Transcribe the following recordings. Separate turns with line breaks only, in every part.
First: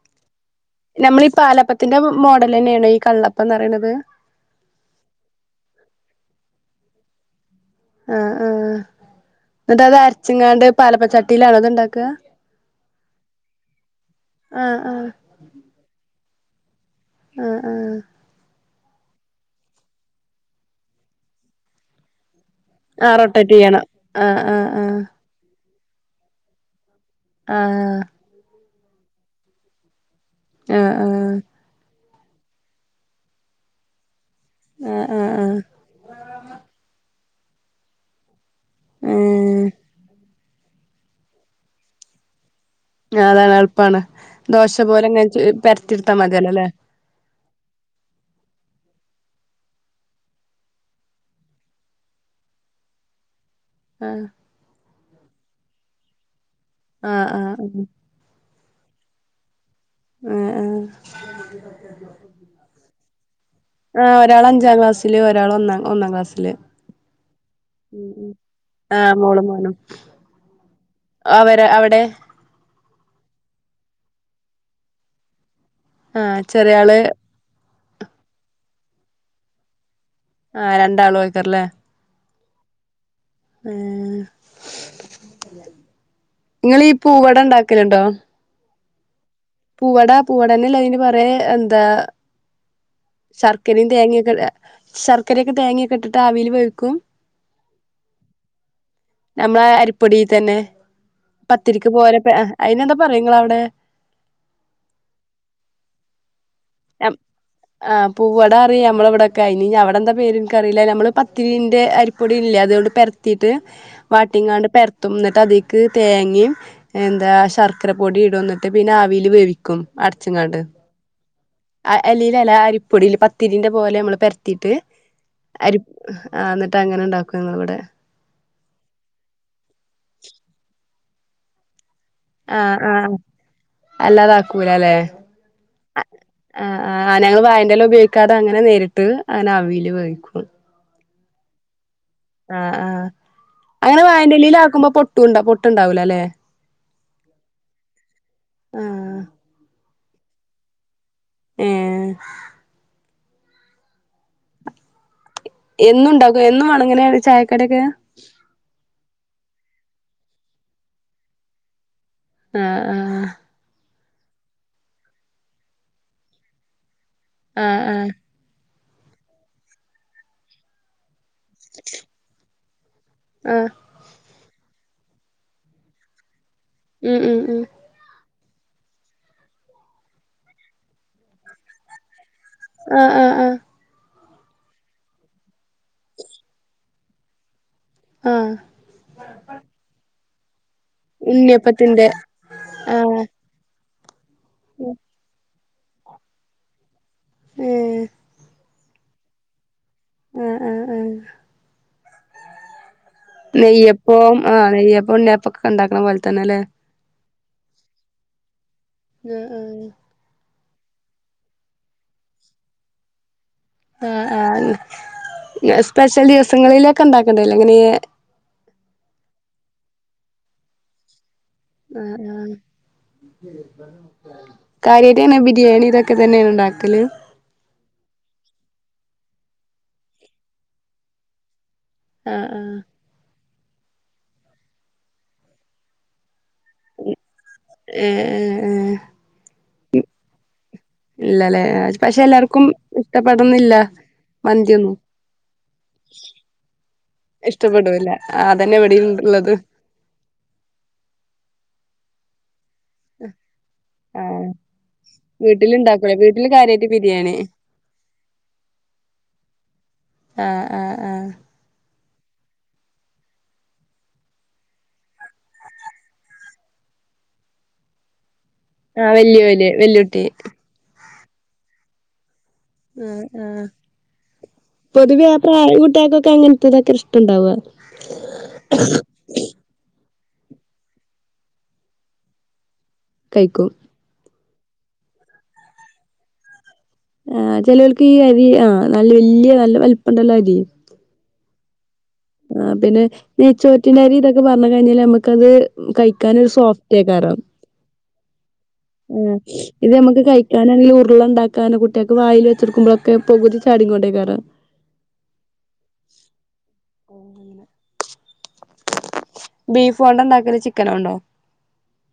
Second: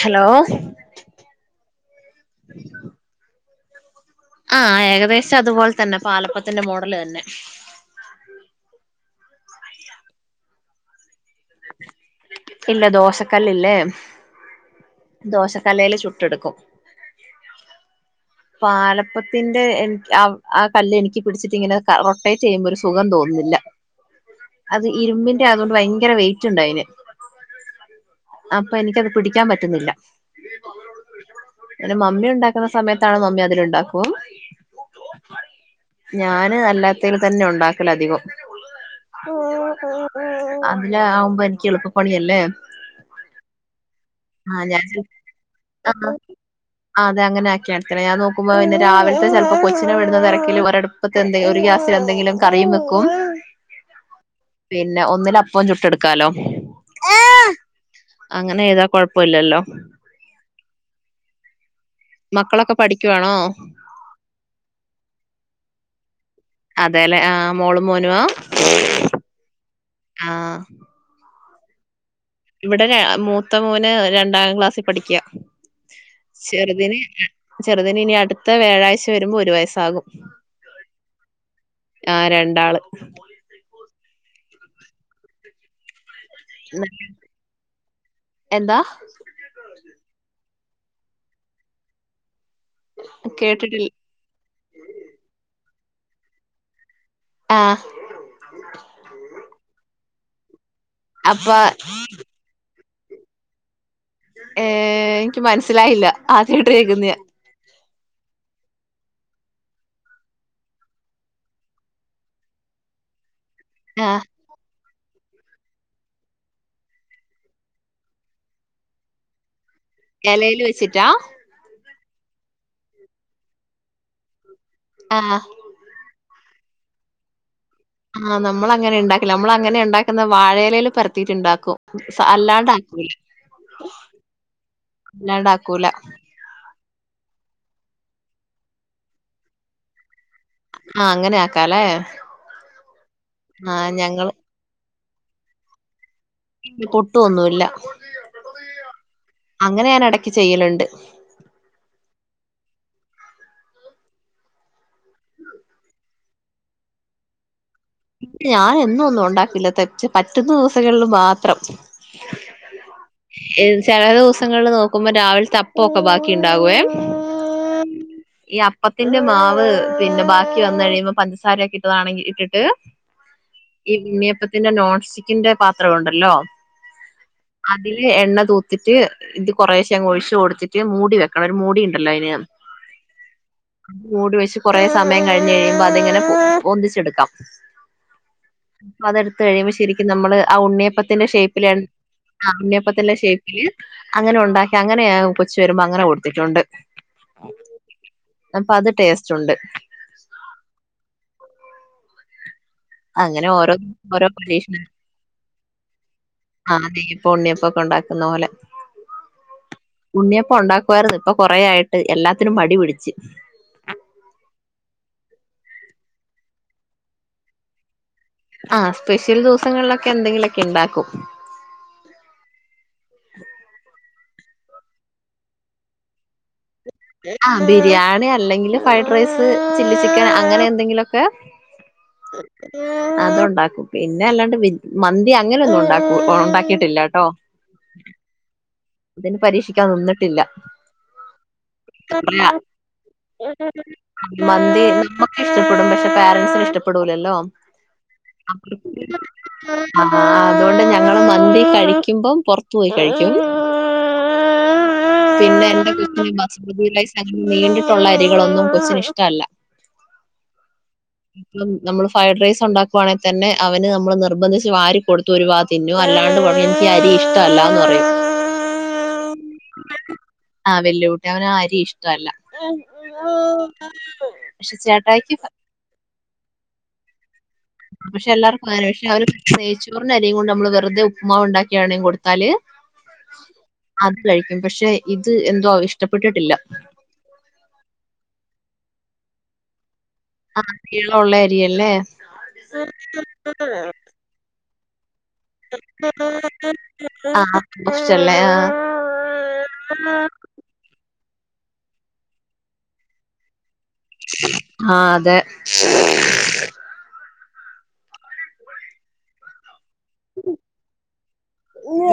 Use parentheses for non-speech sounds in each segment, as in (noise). Hello
നമ്മളീ പാലപ്പത്തിന്റെ മോഡലെന്നെണോ ഈ കള്ളപ്പം ന്ന്റിണത്
ആഹ് ഏകദേശം അതുപോലെ തന്നെ പാലപ്പത്തിന്റെ മോഡല് തന്നെ
ആഹ് ആഹ് ന്നട്ട്തര് ചിങ്ങാണ്ട് പാലപ്പച്ചട്ടിയിലാണോ ഇത് ണ്ടാക്ക
ഇല്ല ദോശക്കല്ലില്ലേ
ആഹ് ആഹ്
ദോശക്കല്ലേല് ചുട്ടെടുക്കും
ആഹ് ആഹ്
പാലപ്പത്തിന്റെ എനി ആ ആ കല്ല് എനിക്ക് പിടിച്ചിട്ടി ഇങ്ങനെ റോട്ടേറ്റ് ചെയ്യുമ്പോ ഒരു സുഖം
ആഹ് റൊട്ടേറ്റ്
തോന്ന്ന്നില്ല
ചെയ്യണം ആഹ്
അത്
ആഹ്
ഇരുമ്പിന്റെ അതോണ്ട് ഭയങ്കര വെയിറ്റ് ഉണ്ട് അയിന്
ആഹ്
അപ്പൊ എനിക്കത് പിടിക്കാൻ പറ്റുന്നില്ല
ആഹ് ആഹ്
പിന്നെ മമ്മി ഉണ്ടാക്കുന്ന സമയത്തണോ മമ്മി അതിൽലുംണ്ടാക്കും
ആഹ് ആഹ് ആഹ്
ഞാന് അല്ലാത്തൽ തന്നെ ഉണ്ടാക്കല അധികം
ഉം
അതില ആകുമ്പോ എനിക്ക് എളുപ്പപ്പണിയല്ലേ
അതാണ് എളുപ്പമാണ്.
ആഹ്
ദോശ
ഞാൻ
പോലെ എങ്ങനെ പരത്തിടുത്താ മതിയല്ലോ അല്ലെ
ആഹ് അതെ അങ്ങനൊക്കെയാണ് (unintelligible) ഞാൻ നോക്കുമ്പോ പിന്നെ രാവിലത്തെ ചെലപ്പോ കൊച്ചിനെ വിടുന്ന തിരക്കില് വിറകടു പ്പത്ത് ഒരു ഗ്യാസിൽ എന്തെങ്കിലും കറിയും വെക്കും
ആഹ്
പിന്നെ ഒന്നിലപ്പവും ചുട്ടെടുക്കാല്ലോ
ആഹ് ആഹ് ഉംഹ് ഉംഹ്
അങ്ങനെ ചെയ്താ കൊഴപ്പല്ലല്ലോ
ആഹ് ആഹ്
മക്കളൊക്കെ പഠിക്കുവാണോ
ആഹ് ഒരാള് അഞ്ചാം ക്ലാസ്സില് ഒരാള് ഒന്നാം ഒന്നാം ക്ലാസ്സില്
ആഹ് അതെല്ലേ ആഹ് മോളും
ഉം
മോനുവാ
ഉം ആഹ് മോളും മോനും
ആഹ്
അവര് അവിടെ
ഇവിടെ ര മൂത്ത മോന് രണ്ടാം ക്ലാസ്സി പഠിക്കുവാ
ആഹ് ചെറിയാള്
ചെറുതിന് ഇനി അടുത്ത വ്യാഴാഴ്ച വരുമ്പോ ഒരു വയസ്സാകും
ആഹ് രണ്ടാളും (unintelligible) റല്ലേ
ആഹ് രണ്ടാള്
ആഹ് നിങ്ങളീ പൂവട ഉണ്ടാക്കലുണ്ടോ
എന്താ
പൂവട പൂവടന്നല്ലേ അതിന് പറയാ എന്താ ശർക്കരയും
കേട്ടിട്ടില്ല
തേങ്ങയൊക്കെ, ശർക്കരയൊക്കെ തേങ്ങൊക്കെ ഇട്ടിട്ട് ആവില് വേവിക്കും
ആഹ്
നമ്മളെ അരിപ്പൊടിയി തന്നെ
അപ്പൊ
പത്തിരിക്ക് പോലെത്തെ അയിനെന്താ പറയിങ്ങളവിടെ?
ഏഹ് എനിക്ക് മനസ്സിലായില്ല ആദ്യായിട്ട് കേക്കുന്നയാ
ആഹ് പൂവടാ അറിയാം നമ്മള ഇവിടൊക്കെ, ഇനി അവിടെന്താ പേര് എനിക്ക അറിയില്ല നമ്മള് പത്തിരീന്റെ അരി പ്പൊടി ഇല്ലേ അതുകൊണ്ട് പരത്തിയിട്ട്
ആഹ്
വാട്ടിങ്ങാണ്ട് പര ത്തുംന്നിട്ട് അതീക്ക് തേങ്ങയും എന്താ ശർക്കര പൊടിടും എന്നിട്ട് പിന്നെ ആവിയില് വേവി
ഇലേല് വെച്ചിട്ടാ
ആ എലീലല്ല അരിപ്പൊടിയില് പത്തിരീന്റെ പോലെ നമ്മള് പെരത്തിയിട്ട്
ആഹ്
അരി ആഹ് എന്നിട്ട് അങ്ങനെ ഉണ്ടാക്കും ഞങ്ങളവിടെ
ആഹ് നമ്മളങ്ങനെ ഉണ്ടാക്കില്ല. നമ്മള അങ്ങനെ ഉണ്ടാക്കുന്നെ വാഴലയില് പരത്തിയിട്ടുണ്ടാക്കും
ആഹ്
അല്ലാണ്ടാക്കൂല്ലാ
ആഹ് അല്ലാതാക്കൂലല്ലേ
അല്ലാണ്ടാക്കൂല്ലാ
ആഹ് ആഹ് ഞങ്ങള് വായന്റെല ഉപയോഗിക്കാതെ അങ്ങനെ നേരിട്ട് അങ്ങനെ ആവിയില് വേവിക്കും
ആഹ് അങ്ങനെയാക്കാല്ലേ
ആഹ് ആഹ് അങ്ങനെ വായന്റെലെല് ആക്കുമ്പോ പൊട്ടുംണ്ട പൊട്ടുണ്ടാവൂല്ലാല്ലേ അല്ലെ
ല്ലാ പൊട്ടു ഒന്നുല്ല
ആഹ്
അങ്ങനെ ഞാൻ ഇടക്ക് ചെയ്യലുണ്ട്
ഏഹ് എന്നും ഉണ്ടാക്കുവോ എന്നും വേണം ഇങ്ങനെ ചായക്കടിയൊക്കെ
ഞാൻ എന്നൊന്നും ഒണ്ടാക്കില്ല തെച്ച പറ്റുന്ന ദിവസങ്ങളില് മാത്രം
ആഹ് ആഹ്
ചെല ദിവസങ്ങളില് നോക്കുമ്പോ രാവിലെത്തപ്പൊക്കെ ബാക്കി ഉണ്ടാകുവേ
ആഹ് ആഹ്
ഈ അപ്പത്തിന്റെ മാവ് പിന്നെ ബാക്കി വന്നു കഴിയുമ്പോ പഞ്ചസാരെയോക്കെ ഇട്ടതാണെങ്കി ഇട്ടിട്ട്
ആഹ്
ഈ ഉണ്ണിയപ്പത്തിന്റെ നോൺ സ്റ്റിക്കിന്റെ പാത്രം ഒണ്ടല്ലോ
മ് മ് മ്മ്
അതില് എണ്ണ തൂത്തിട്ട് ഇത് കൊറേശേ അങ്ങു ഒഴിച്ച് കൊടുത്തിട്ട് മൂടി വെക്കണം ഒരു മൂടി ഇണ്ടല്ലോ അയിന്
ആഹ് ആഹ് ആഹ്
മൂടി വെച്ച് കുറെ സമയം കഴിഞ്ഞ് കഴിയുമ്പോ അതിങ്ങനെ പൊന്തിച്ചെടുക്കാം
ആഹ്
അപ്പൊ അതെടുത്കഴിയുമ്പോ ശരിക്കും നമ്മള് ആ ഉണ്ണിയപ്പത്തിന്റെ ഷേപ്പില
ഉണ്ണിയപ്പത്തിന്റെ
ആഹ് ഉണ്ണിയപ്പത്തിന്റെ
ആഹ്
ഷേപ്പില് അങ്ങനെ ഉണ്ടാക്കി അങ്ങനെ ഉപ്പചിവരുമ്പോ അങ്ങനെ കൊടുത്തിട്ടുണ്ട്
ഏഹ്
അപ്പൊ അത് ടേസ്റ്റ് ഉണ്ട്
ഉം ഉം ഉം
അങ്ങനെ ഓരോനും ഓരോ
നെയ്യപ്പം ആഹ്
പരീക്ഷണ
നെയ്യപ്പം ഉണ്ണിയപ്പൊക്കെ ഉണ്ടാക്കണ പോലെ തന്നെല്ലേ
ആനെ ഉണ്ണിയപ്പൊക്കെ ഉണ്ടാക്കുന്ന പോലെ
മ് മ്
ഉണ്ണിയപ്പം ഉണ്ടാക്കുവായിരുന്നു ഇപ്പൊ കൊറ ആായിട്ട് എല്ലാത്തിനും മടി പിടിച്ച്
ആഹ് ആഹ് ഞാൻ സ്പെഷ്യൽ ദിവസങ്ങളിലൊക്കെ ഉണ്ടാക്കലിണ്ട് ഇങ്ങനെ
ആഹ് സ്പെഷ്യൽ ദിവസങ്ങളിലൊക്കെ എന്തെങ്കിലുമൊക്കെ ഉണ്ടാക്കും
ആഹ ആഹാ കാര്യട്ടന്നെ ബിരിയാണി ഇതൊക്കെ തന്നെയ ഉണ്ടാക്കല്
ആഹ് ബിരിയാണി അല്ലെങ്കിൽ ഫ്രൈഡ് റൈസ് ചില്ലി ചിക്കൻ അങ്ങനെ എന്തെങ്കിലുംഒക്കെ (unintelligible)
ആഹ് ആഹ്
(unintelligible) അത്ണ്ടാക്കും പിന്നെ അല്ലാണ്ട് മന്തി അങ്ങനെ ഒന്നും ഉണ്ട ഉണ്ടാക്കിട്ടില്ല കേട്ടോ
ഏഹ് ഏഹ് ഏഹ്
അതിന് പരീക്ഷിക്കാൻ നിന്നിട്ടില്ല
ഇല്ലല്ലേ പക്ഷെ
(inaudible)
എല്ലാർക്കും ഇഷ്ടപ്പെടന്നില്ല
മന്തി (inaudible)
മന്തിയൊന്നും
ഇഷ്ടപ്പെടും പക്ഷെ പോരൻറ്സിന് ഇഷ്ടപ്പെടൂലല്ലോ
ഇഷ്ടപ്പെടൂല്ല അതന്നെ ഇവിടെയും ഉള്ളത്
ആഹ് അതുകൊണ്ട് ഞങ്ങള്ൾ മന്തി കഴിക്കുമ്പം പുറത്തു പോയി കഴിക്കും
ആഹ്
പിന്നെ എന്റെറെ
വീട്ടിലുണ്ടാക്കൂലേ
കൊച്ചിന്
വീട്ടില്
വസുമതി
കാര്യായിട്ട്
റൈസ്
ബിരിയാണി
അങ്ങനെ നീണ്ടിട്ടുള്ള അരികളൊന്നും കൊച്ചിന് ഇഷ്ടമല്ല
ആഹ് ആഹ് ആഹ്
ഇ നമ്മള് ഫ്രൈഡ് റൈസ് ഉണ്ടാക്കുവാണെങ്കിൽ തന്നെ അവന് നമ്മൾ നിർബന്ധിച്ച് വാരി കൊടു ഒരുരുവാ തിന്നു അല്ലാണ്ട് പറയും എനിക്ക് ഈ അരി ഇഷ്ടമല്ലാന്ന് പറയും
ആഹ് വല്യ പോല് വെല്ലയുട്ടി
ആഹ് വലിയ കൂട്ടി അവന ആ അരി ഇഷ്ടല്ല
ആഹ് ആഹ്
പക്ഷെ ചേട്ടയിക്ക്
കൈ വിടാതെ ക്ക അങ്ങനത്തതൊക്കെ അത്ര ഇഷ്ടണ്ടാവുക
പക്ഷെ എല്ലാർക്കും (inaudible) പക്ഷെ അവര് നെയ്‌ച്ചോറിന്റെ അരിയും കൊണ്ട് നമ്മള് വെറുതെ ഉപ്മ ഉണ്ടാക്കി (inaudible) കൊടുതാല്
കഴിക്കും
അത് കഴിക്കും പക്ഷെ ഇത് എന്തോ ഇഷ്ടപ്പെട്ടിട്ടില്ല
ആഹ് ചെിലവൾക്ക് ഈ അരി ആഹ നല്ല വല്യ നല്ല വലപ്പം ഉണ്ടല്ല അരി
നീളം ഉള്ള അരി അല്ലേ
ആഹ് പിന്നെ നെയ്ച്ചോറ്റിന്റെരി ഇതൊക്കെ പറഞ്ഞ കഴിഞ്ഞാല് നമ്മക്ക് ത് കഴിക്കനോരു സോഫ്റ്റ് അയ്കാരം
ചെ
ആഹ് ഇത് നമുക്ക് കൈ ങ്ങനെങ്കില ഉരുള ഉണ്ടാക്കാനൻ കുട്ടികൾക്ക് വായിൽ വെടുക്കുമ്പഴൊക്കെ പുകുതിചാടി കൊണ്ട
ആഹ് അതെ
ഓഹ് ബീഫ്കൊണ്ട ഉണ്ടാക്കല് ചിക്കനോണ്ടോ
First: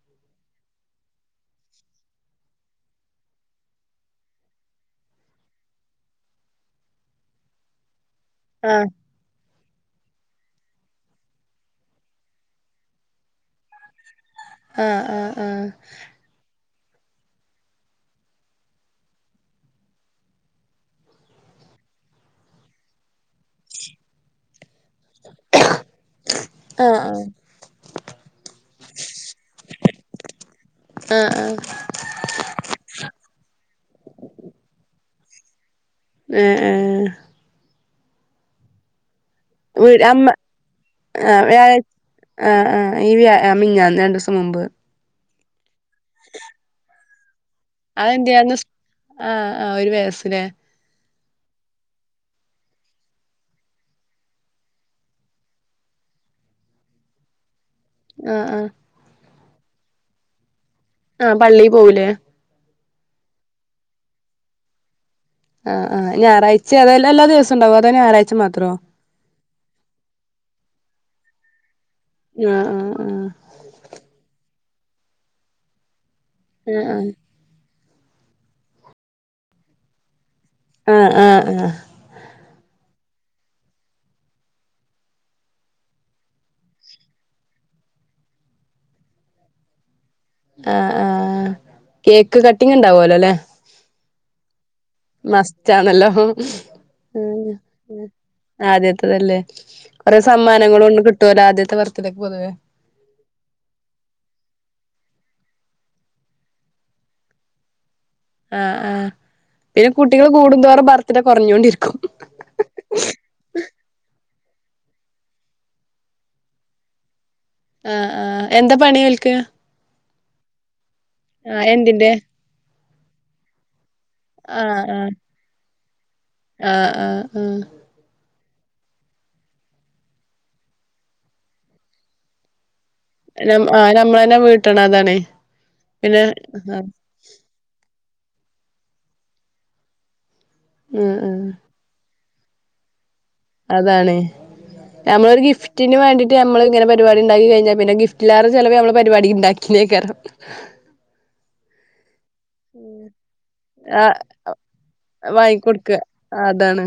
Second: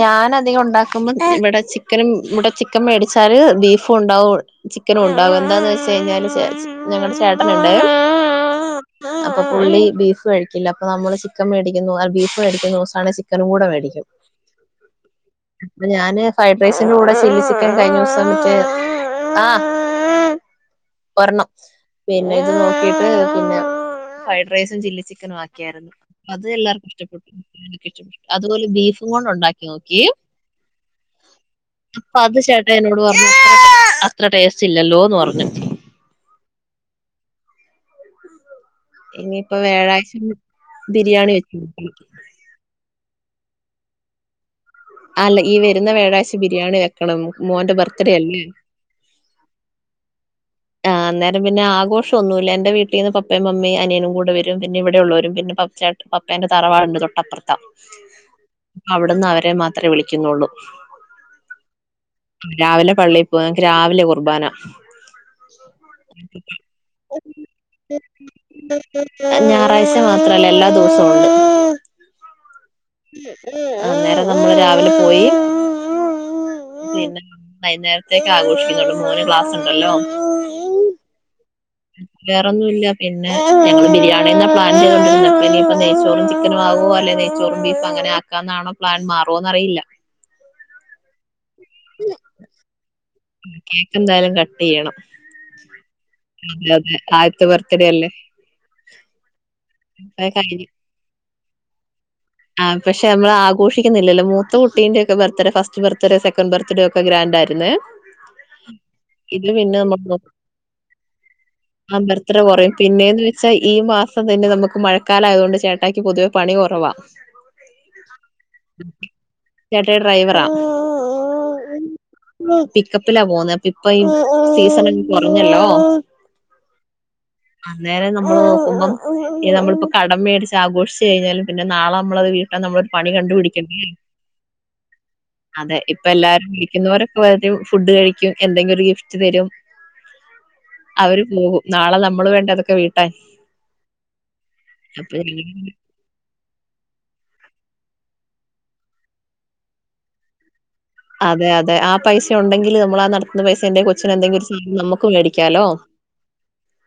ഞാൻ അധികം ഉണ്ടാക്കുമ്പോം ഇവിടെ ചിക്കനും ഇവിടെ ചിക്കൻ മേടിച്ചാല് ബീഫും ഉണ്ടാവും ചിക്കനും ഉണ്ടാകും എന്താന്ന് വെച്ച കഴിഞ്ഞാല് ഞങ്ങളടെ ചേട്ടനുണ്ടെ
ആഹ്
അപ്പൊ പുള്ളി ബീഫ് കഴിക്കില്ല അപ്പൊ നമ്മള് ചിക്കൻ മേടിക്കുന്നു ബീഫ് മേടിക്കുന്നു ദിവസമാണ് ചിക്കനും കൂടെ മേടിക്കും
ആഹ് ആഹ്
ഞാന് ഫ്രൈഡ് റൈസിന്റെറെ കൂടെ ചില്ലി ചിക്കൻ കഴിഞ്ഞുസം മിച്ച് ആഹ് ഒരണം പിന്നെ ഇത് നോക്കിട്ട് പിന്നെ ഫ്രൈഡ് റൈസും ചില്ലി ചിക്കനും ആക്കിയായിരുന്നു അ അത് എല്ലാവർക്കും
ആഹ്
ഇഷ്ടപ്പെട്ടു അതുപോലെ ബീഫും കൊണ്ട് ഒണ്ടാക്കി നോക്കി
ആ ആഹ്
അപ്പൊ അത് ചേട്ടായി എന്നോട് പറഞ്ഞ് അത്ര ടേസ്റ്റ് ഇല്ലല്ലോന്ന് പറഞ്ഞു
ഏഹ് ഏഹ്
ഇനിയിപ്പ
വീ അമ്മ
വ്യാഴാഴ്ച ബിരിയാണി
ആഹ്
വെച്ച്
വ്യാഴാ ആഹ് ആഹ് ഈ വ്യ അമ്മിഞാ ആ രണ്ടുസം മുമ്പ്
അല്ല ഈ വരുന്ന വ്യാഴാഴ്ച ബിരിയാണി വെക്കണം മോന്റെ ബെർ
അതെന്തേ അന്ന് ആഹ് ആഹ് ഒരു വയസ്സിലേ
ആഹ് അന്നേരം പിന്ന ആഘോഷം ഒന്നുമില്ല എന്റെ വീട്ടീന്ന് പപ്പേം മമ്മീം അനിയനും കൂടെ വരും പിന്ന ഇവിടെ ഉള്ളവരും പിന്ന പപ്പച്ചാ പേപ്പേന്റെ തറവാടോണ്ട്‌ തൊട്ടപ്പറത്താ
ആഹ് ആഹ്
അവിടുന്ന് അവരെ മാത്രേ വിളിക്കുന്നൊള്ളൂ
ആഹ് പള്ളി പോവൂലേ
രാവിലെ പള്ളി പോകും ങ്ങക്ക് രാവിലെ കുർബാന
ആഹ് ആഹ് ഞായറാഴ്ച അതായല്ല എല്ലാ ദിവസോം ഉണ്ടാകുവോ അതോ ഞായറാഴ്ച മാത്രോ
ഞായറാഴ്ച മാത്രല്ല എല്ലാ ദെവസോം ഒണ്ട്
ആഹ് ആഹ്
അന്നേരം നമ്മള് രാവിലെ പോയി
ആഹ്
പിന്ന വൈന്നേരം തക്കെ ആഘോഷിക്കുന്നുള്ളു മോന് ക്ലാസ് ഒണ്ടല്ലോ
ആഹ് ആഹ് ആഹ്
വേറൊന്നും ഇല്ല. പിന്ന ഞങ്ങള് ബിരിയാണിന്ന് പ്ലാൻ ചെയ്തൊണ്ടിരുന്നെ ഇനിപ്പ നെയ്ച്ചോറും ചിക്കൻ ആകോ അല്ലെ ചോറും ബീഫ് അങ്ങനെ ആക്കാന്നാണ്‌ പ്ലാൻ മാറോന്ന് അറിയില്ല
ആഹ് ആഹ് കേക്ക് കട്ടിങ് ഒണ്ടാവൂല്ലോ അല്ലെ
കേക്ക് എന്തായാലും കട്ട് ചെയ്യണം
മസ്റ്റ് ആണല്ലോ
അതെ ആദ്യത്തെ ബർത്ത്ഡേ അല്ലേ
ആദ്യത്തതല്ലേ, കൊറേ
അത് കഴിഞ്ഞു
സമ്മാനങ്ങള് ഒന്നും കിട്ടുവല്ലോ ആദ്യത്തെ ബർത്തഡേയ്ക്ക് പൊതുവേ
ആ പക്ഷെ നമ്മൾ ആഘോഷിക്കുന്നില്ലല്ലോ, മൂത്ത കുട്ടീന്റെ ഒക്കെ birthday first birthday, second birthday ഒക്കെ ഗ്രാന്റ് ആരുന്നെ
ആഹ് ആഹ് പിന്നെ കുട്ടികള് കൂടുന്തോറും ബർത്ത്ഡേ കൊറഞ്ഞോണ്ടിരിക്കും
എത്ര കുറയും. പിന്നേന്ന് വെച്ചാൽ ഈ മാസം തന്നെ നമുക്ക് മഴക്കാലയതുകൊണ്ട് ചേട്ടായിക്ക് പൊതുവേ പണി കൊറവാ
ആഹ് ആഹ് എന്താ പണി ഓൽക്ക്
ചേട്ടായി ഡ്രൈവറാ
ആഹ് എന്തിന്റെ
പിക്കപ്പിലാ പോകുന്നെ അപ്പ ഇപ്പ ഈ
ആഹ്
സീസൺ അങ്ങ്
ആഹ്
കൊറഞ്ഞല്ലോ
ആഹ് ആഹ് ആഹ്
അന്നേരം നമ്മൾ നോക്കുമ്പം ഈ നമ്മളിപ്പ കടം മേടിച്ച് ആഘോഷിച്ച് കഴിഞ്ഞാലും പിന്നെ നാളെ നമ്മളത് വീ ട്ടാൻ നമ്മളൊരു പണി
നം ആ
കണ്ടുപിടിക്കണ്ടേ
നമ്മളന്നെ വീട്ടണം അതാണേ
അതെ ഇപ്പ
പിന്നെ
എല്ലാരും
ആഹ്
വിളിക്കുന്നവർ വരും ഫുഡ് കഴിക്കും എന്തെങ്കിലും ഒരു ഗിഫ്റ്റ് തരും
ഉം
അവര്
ഉം
പോകും നാളെ നമ്മള് വേണ്ടേ അതൊക്കെ വീട്ടാൻ
അതാണ് നമ്മളൊരു
അപ്പൊ
ഗിഫ്റ്റിന് വേണ്ടി ട്ട് നമ്മൾ ഇങ്ങനെ പരിപാടി ഇണ്ടാക്കി കഴിഞ്ഞാൽ പിന്നെ ഗിഫ്റ്റിലാറെ ചിലവ് നമ്മള് പരിപാടി ഇണ്ടാക്കിന് അയ്ക്കാരം
അതെ അതെ ആ പൈസ ഉണ്ടെങ്കില് നമ്മൾ ആ നടത്തുന്ന പൈസ എന്റെ കൊച്ചിന് എന്തെങ്കിലും ഒരു സാധനം നമുക്ക് മേടിക്കാലോ
ക്കെ അതാണ്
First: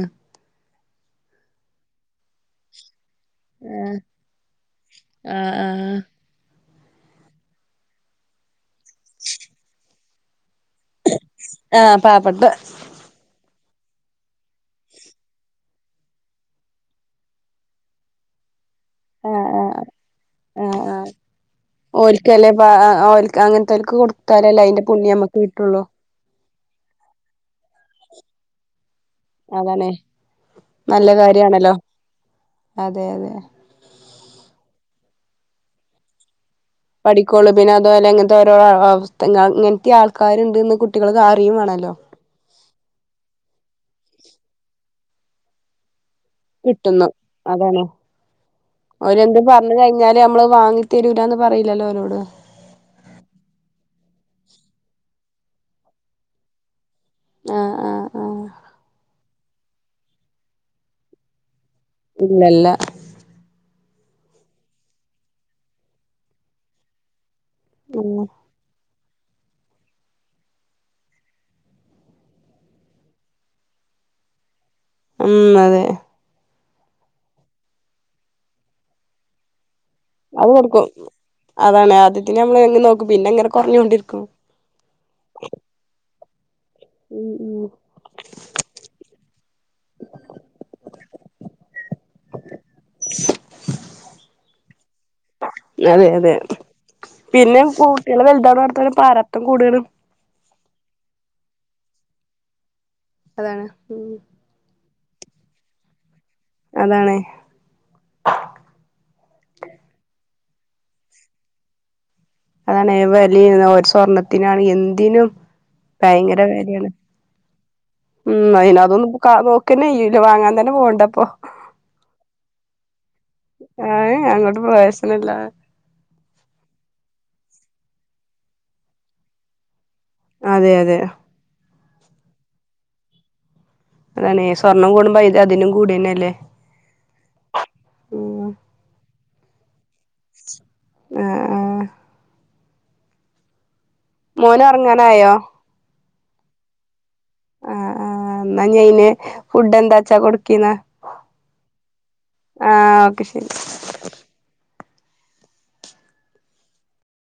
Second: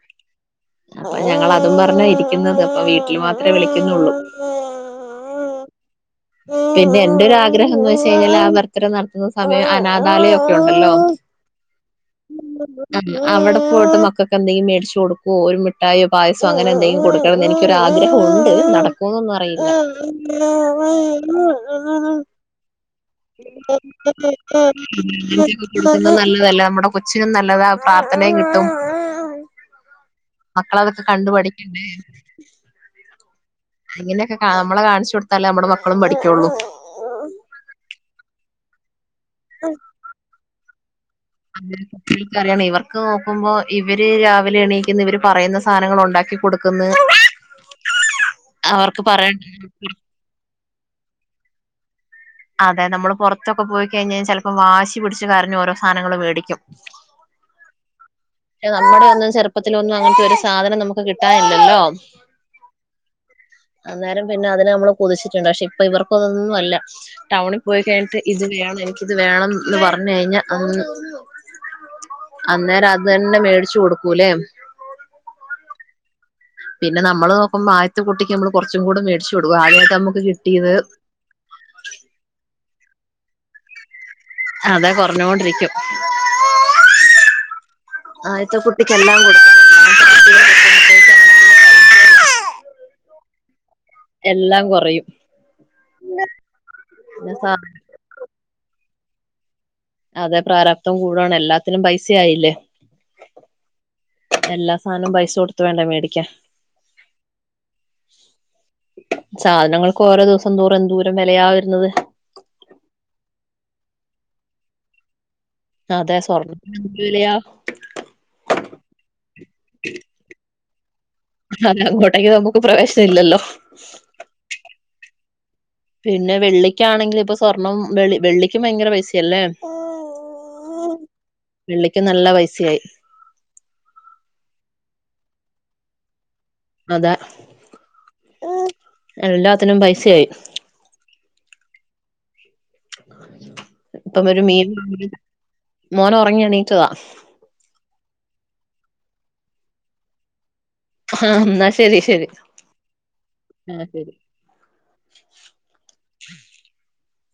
അപ്പൊ ഞങ്ങള് അതും പറഞ്ഞ ഇരിക്കുന്നത് അപ്പ വീട്ടിൽ മാത്രേ
ആഹ്
വിളിക്കുന്നൊള്ളൂ
ആഹ് ആഹ്
പിന്നെ എന്റൊരാഗ്രഹം എന്ന് വെച്ച് കഴിഞ്ഞാൽ ആ ബർത്ഡേ നടത്തുന്ന സമയം അനാഥാലയം ഒക്കെ ഉണ്ടല്ലോ ഉം
ആഹ് പാവപ്പെട്ട
ആഹ് അവിടെ പോയിട്ട് മക്കക്ക് എന്തെങ്കിലും മേടിച്ചു കൊടുക്കോ ഒരു മിഠായിയോ പായസോ അങ്ങനെ എന്തെങ്കിലും കൊടുക്ക ടുക്കണെന്ന് എനിക്കൊരാഗ്രഹം ഒണ്ട് നട ക്കോന്നൊന്ന്
ആഹ്
അറയില്ല
ആഹ് ഓൽക്കല്ലേ ആഹ് ആഹ് ഓൽക്ക് ‌അങ്ങനെത്തോൽക്ക്‌ കൊടുത്താലല്ലേ അതിന്റെ പുണ്യം നമക്ക് കിട്ടുള്ളൂ
ത് നല്ലതല്ലെ നമ്മുടെ കൊച്ചിനും നല്ലതാ പ്രാർത്ഥനയും കിട്ടും
അതണെ
മക്കള അതൊക്കെ
നല്ല
കണ്ടു
കാര്യാണല്ലോ
പഠിക്കണ്ടേ
അതെ അതെ
അങ്ങനെയൊക്കെ കാ നമ്മള് കാണിച്ചു കൊടുത്താലേ നമ്മടെ മക്കളും പഠിക്കൊള്ളൂ
പഠിക്കോള്ളൂ പിന്നെ അതുപോലെ ഇങ്ങൻത്തെ ഓരോ അവസ്ഥ ങ്ങ ഇങ്ങൻത്തിം ആൾക്കാരുണ്ട്ന്ന് കുട്ടികൾ കാ
(unintelligible) ഇവർക്ക് നോക്കുമ്പോ ഇവര് രാവിലെ എണീക്കുന്ന് ഇവര് പറയുന്ന സാനങ്ങൾ ഉണ്ടാക്കി കൊടുക്കുന്നു
കിട്ടുന്നു അതാണ്
അവർക്ക് പറയ
ഓലെന്ത്‌ പറഞ്ഞ് കഴിഞ്ഞാ ലലും നമ്മളത് വാങ്ങി തരൂലാന്ന് പറീലല്ലോ ഓലോട്
അതെ നമ്മള് പുറത്തൊക്കെ പോയിക്കഴിഞ്ഞാൽ ചിലപ്പോം വാശി പിടിച്ച് കരഞ്ഞ് ഓരോ സാനങ്ങള് മേടിക്കും
ആഹ് ആഹ് ആഹ്
ഏഹ് നമ്മുടെ ഒന്നും ചെറുപ്പത്തിലൊന്നും അങ്ങനത്തെ ഒരു സാധനം നമുക്ക് കിട്ടാനില്ലല്ലോ
ഇല്ലല്ല
അന്നേരം പിന്നെ അതിനെ നമ്മള് കൊതിച്ചിട്ടുണ്ട് പക്ഷെ ഇപ്പ ഇവർക്കതൊന്നും അല്ല ടൗണി പോയി കഴിഞ്ഞിട്ട്
ഉം
ഇതു വേണെ ക്കിത് വേണംന്ന് പർഞ്ഞ കഴിഞ്ഞ അന്ന് അന്നേരം അ ത് തന്നെ മേടിച്ച് കൊടുക്കൂല്ലേ
ഉം അതെ
പിന്നെ നമ്മള് നോക്കുമ്പം ആദ്യത്തെ കുട്ടിക്ക് നമ്മൾ കൊർച്ചും കൂടി മേടിച്ചു കൊടുക്കും ആദ്യായിട്ട് നമു
അത് കൊടുക്കും അതാണ് ആദ്യത്തിന് നമ്മള് (unintelligible) നോക്കും പിന്നെ ഇങ്ങനെ കൊറഞ്ഞോണ്ടിരിക്കും
അതെ കൊറഞ്ഞോണ്ടിരിക്കും
ഉം ഉം
കുട്ടിക്കെല്ലാം കൊടുക്കും രണ്ടാമത്തെ കുട്ടിയെ കിട്ടുമ്പത്തേക്കാണെങ്കില് എല്ലാം കുറയും
അതെയതെ പിന്നെ കു ട്ട്യേള് വലുതാവ്ണോട്ത്തോളം പ്രാരാബ്ധം കൂടാണ്.
അതെ പ്രാരാപ്ധം കൂടാണ് എല്ലാത്തിനും പൈസയായില്ലേ
അതാണ് ഉം
എല്ലാ സാധനവും പൈസ കൊടുത്ത് വേണ്ടേ മേടിക്കാൻ
അതാണെ
സാധനങ്ങൾക്കും ഓരോ ദെവസം തോറും എന്തൂരം വിലയാ വരുന്നത്.
അതാണെ വെലയാ ഒരു സ്വർണ്ണത്തിനാണ് എന്തിനും-
അതെ
ഭയങ്കര
സ്വർണ്ണത്തിന്
വെലയാണ്
എന്തൊര് വിലയാ
ഉം അയിനതൊന്നും ഇപ്പൊ കാ നോക്കണില്ലല്ലോ വാങ്ങാൻ തന്നെ പോവണ്ടയിപ്പൊ.
അതന്നെ. അങ്ങോട്ടേക്ക് നമുക്ക് പ്രവേശനമില്ലല്ലോ
ഏയേ അങ്ങോട്ട് പ്രവേശനല്ലാ.
പിന്നെ വെള്ളിക്കാണെങ്കിൽ ഇപ്പൊ സ്വർണം വെള്ളി വെള്ളിക്കും ഭയങ്കര പൈസയല്ലേ.
അതെ അതെ
വെള്ളിക്കും നല്ല പൈസയായി.
അതാണെ സ്വർണ്ണം കൂടുമ്പം അത് അതിനും കൂടന്നെയല്ലേ
അതാ എല്ലാത്തിനും പൈസയായി.
ആഹ് ആഹ്
ഇപ്പം വരും
മോന്
മീൻ
ഒറങ്ങാനായോ
മോൻ ഒറങ്ങി എണീറ്റതാ.
ആഹ് ആഹ് എന്നാ ഇനി അയിനെ ഫുഡ് എന്താച്ചാ കൊടുക്കീന്ന്
ആഹ് എന്നാ ശരി ശരി
ആഹ് ഓക്കെ ശരി
ആഹ് ശരി.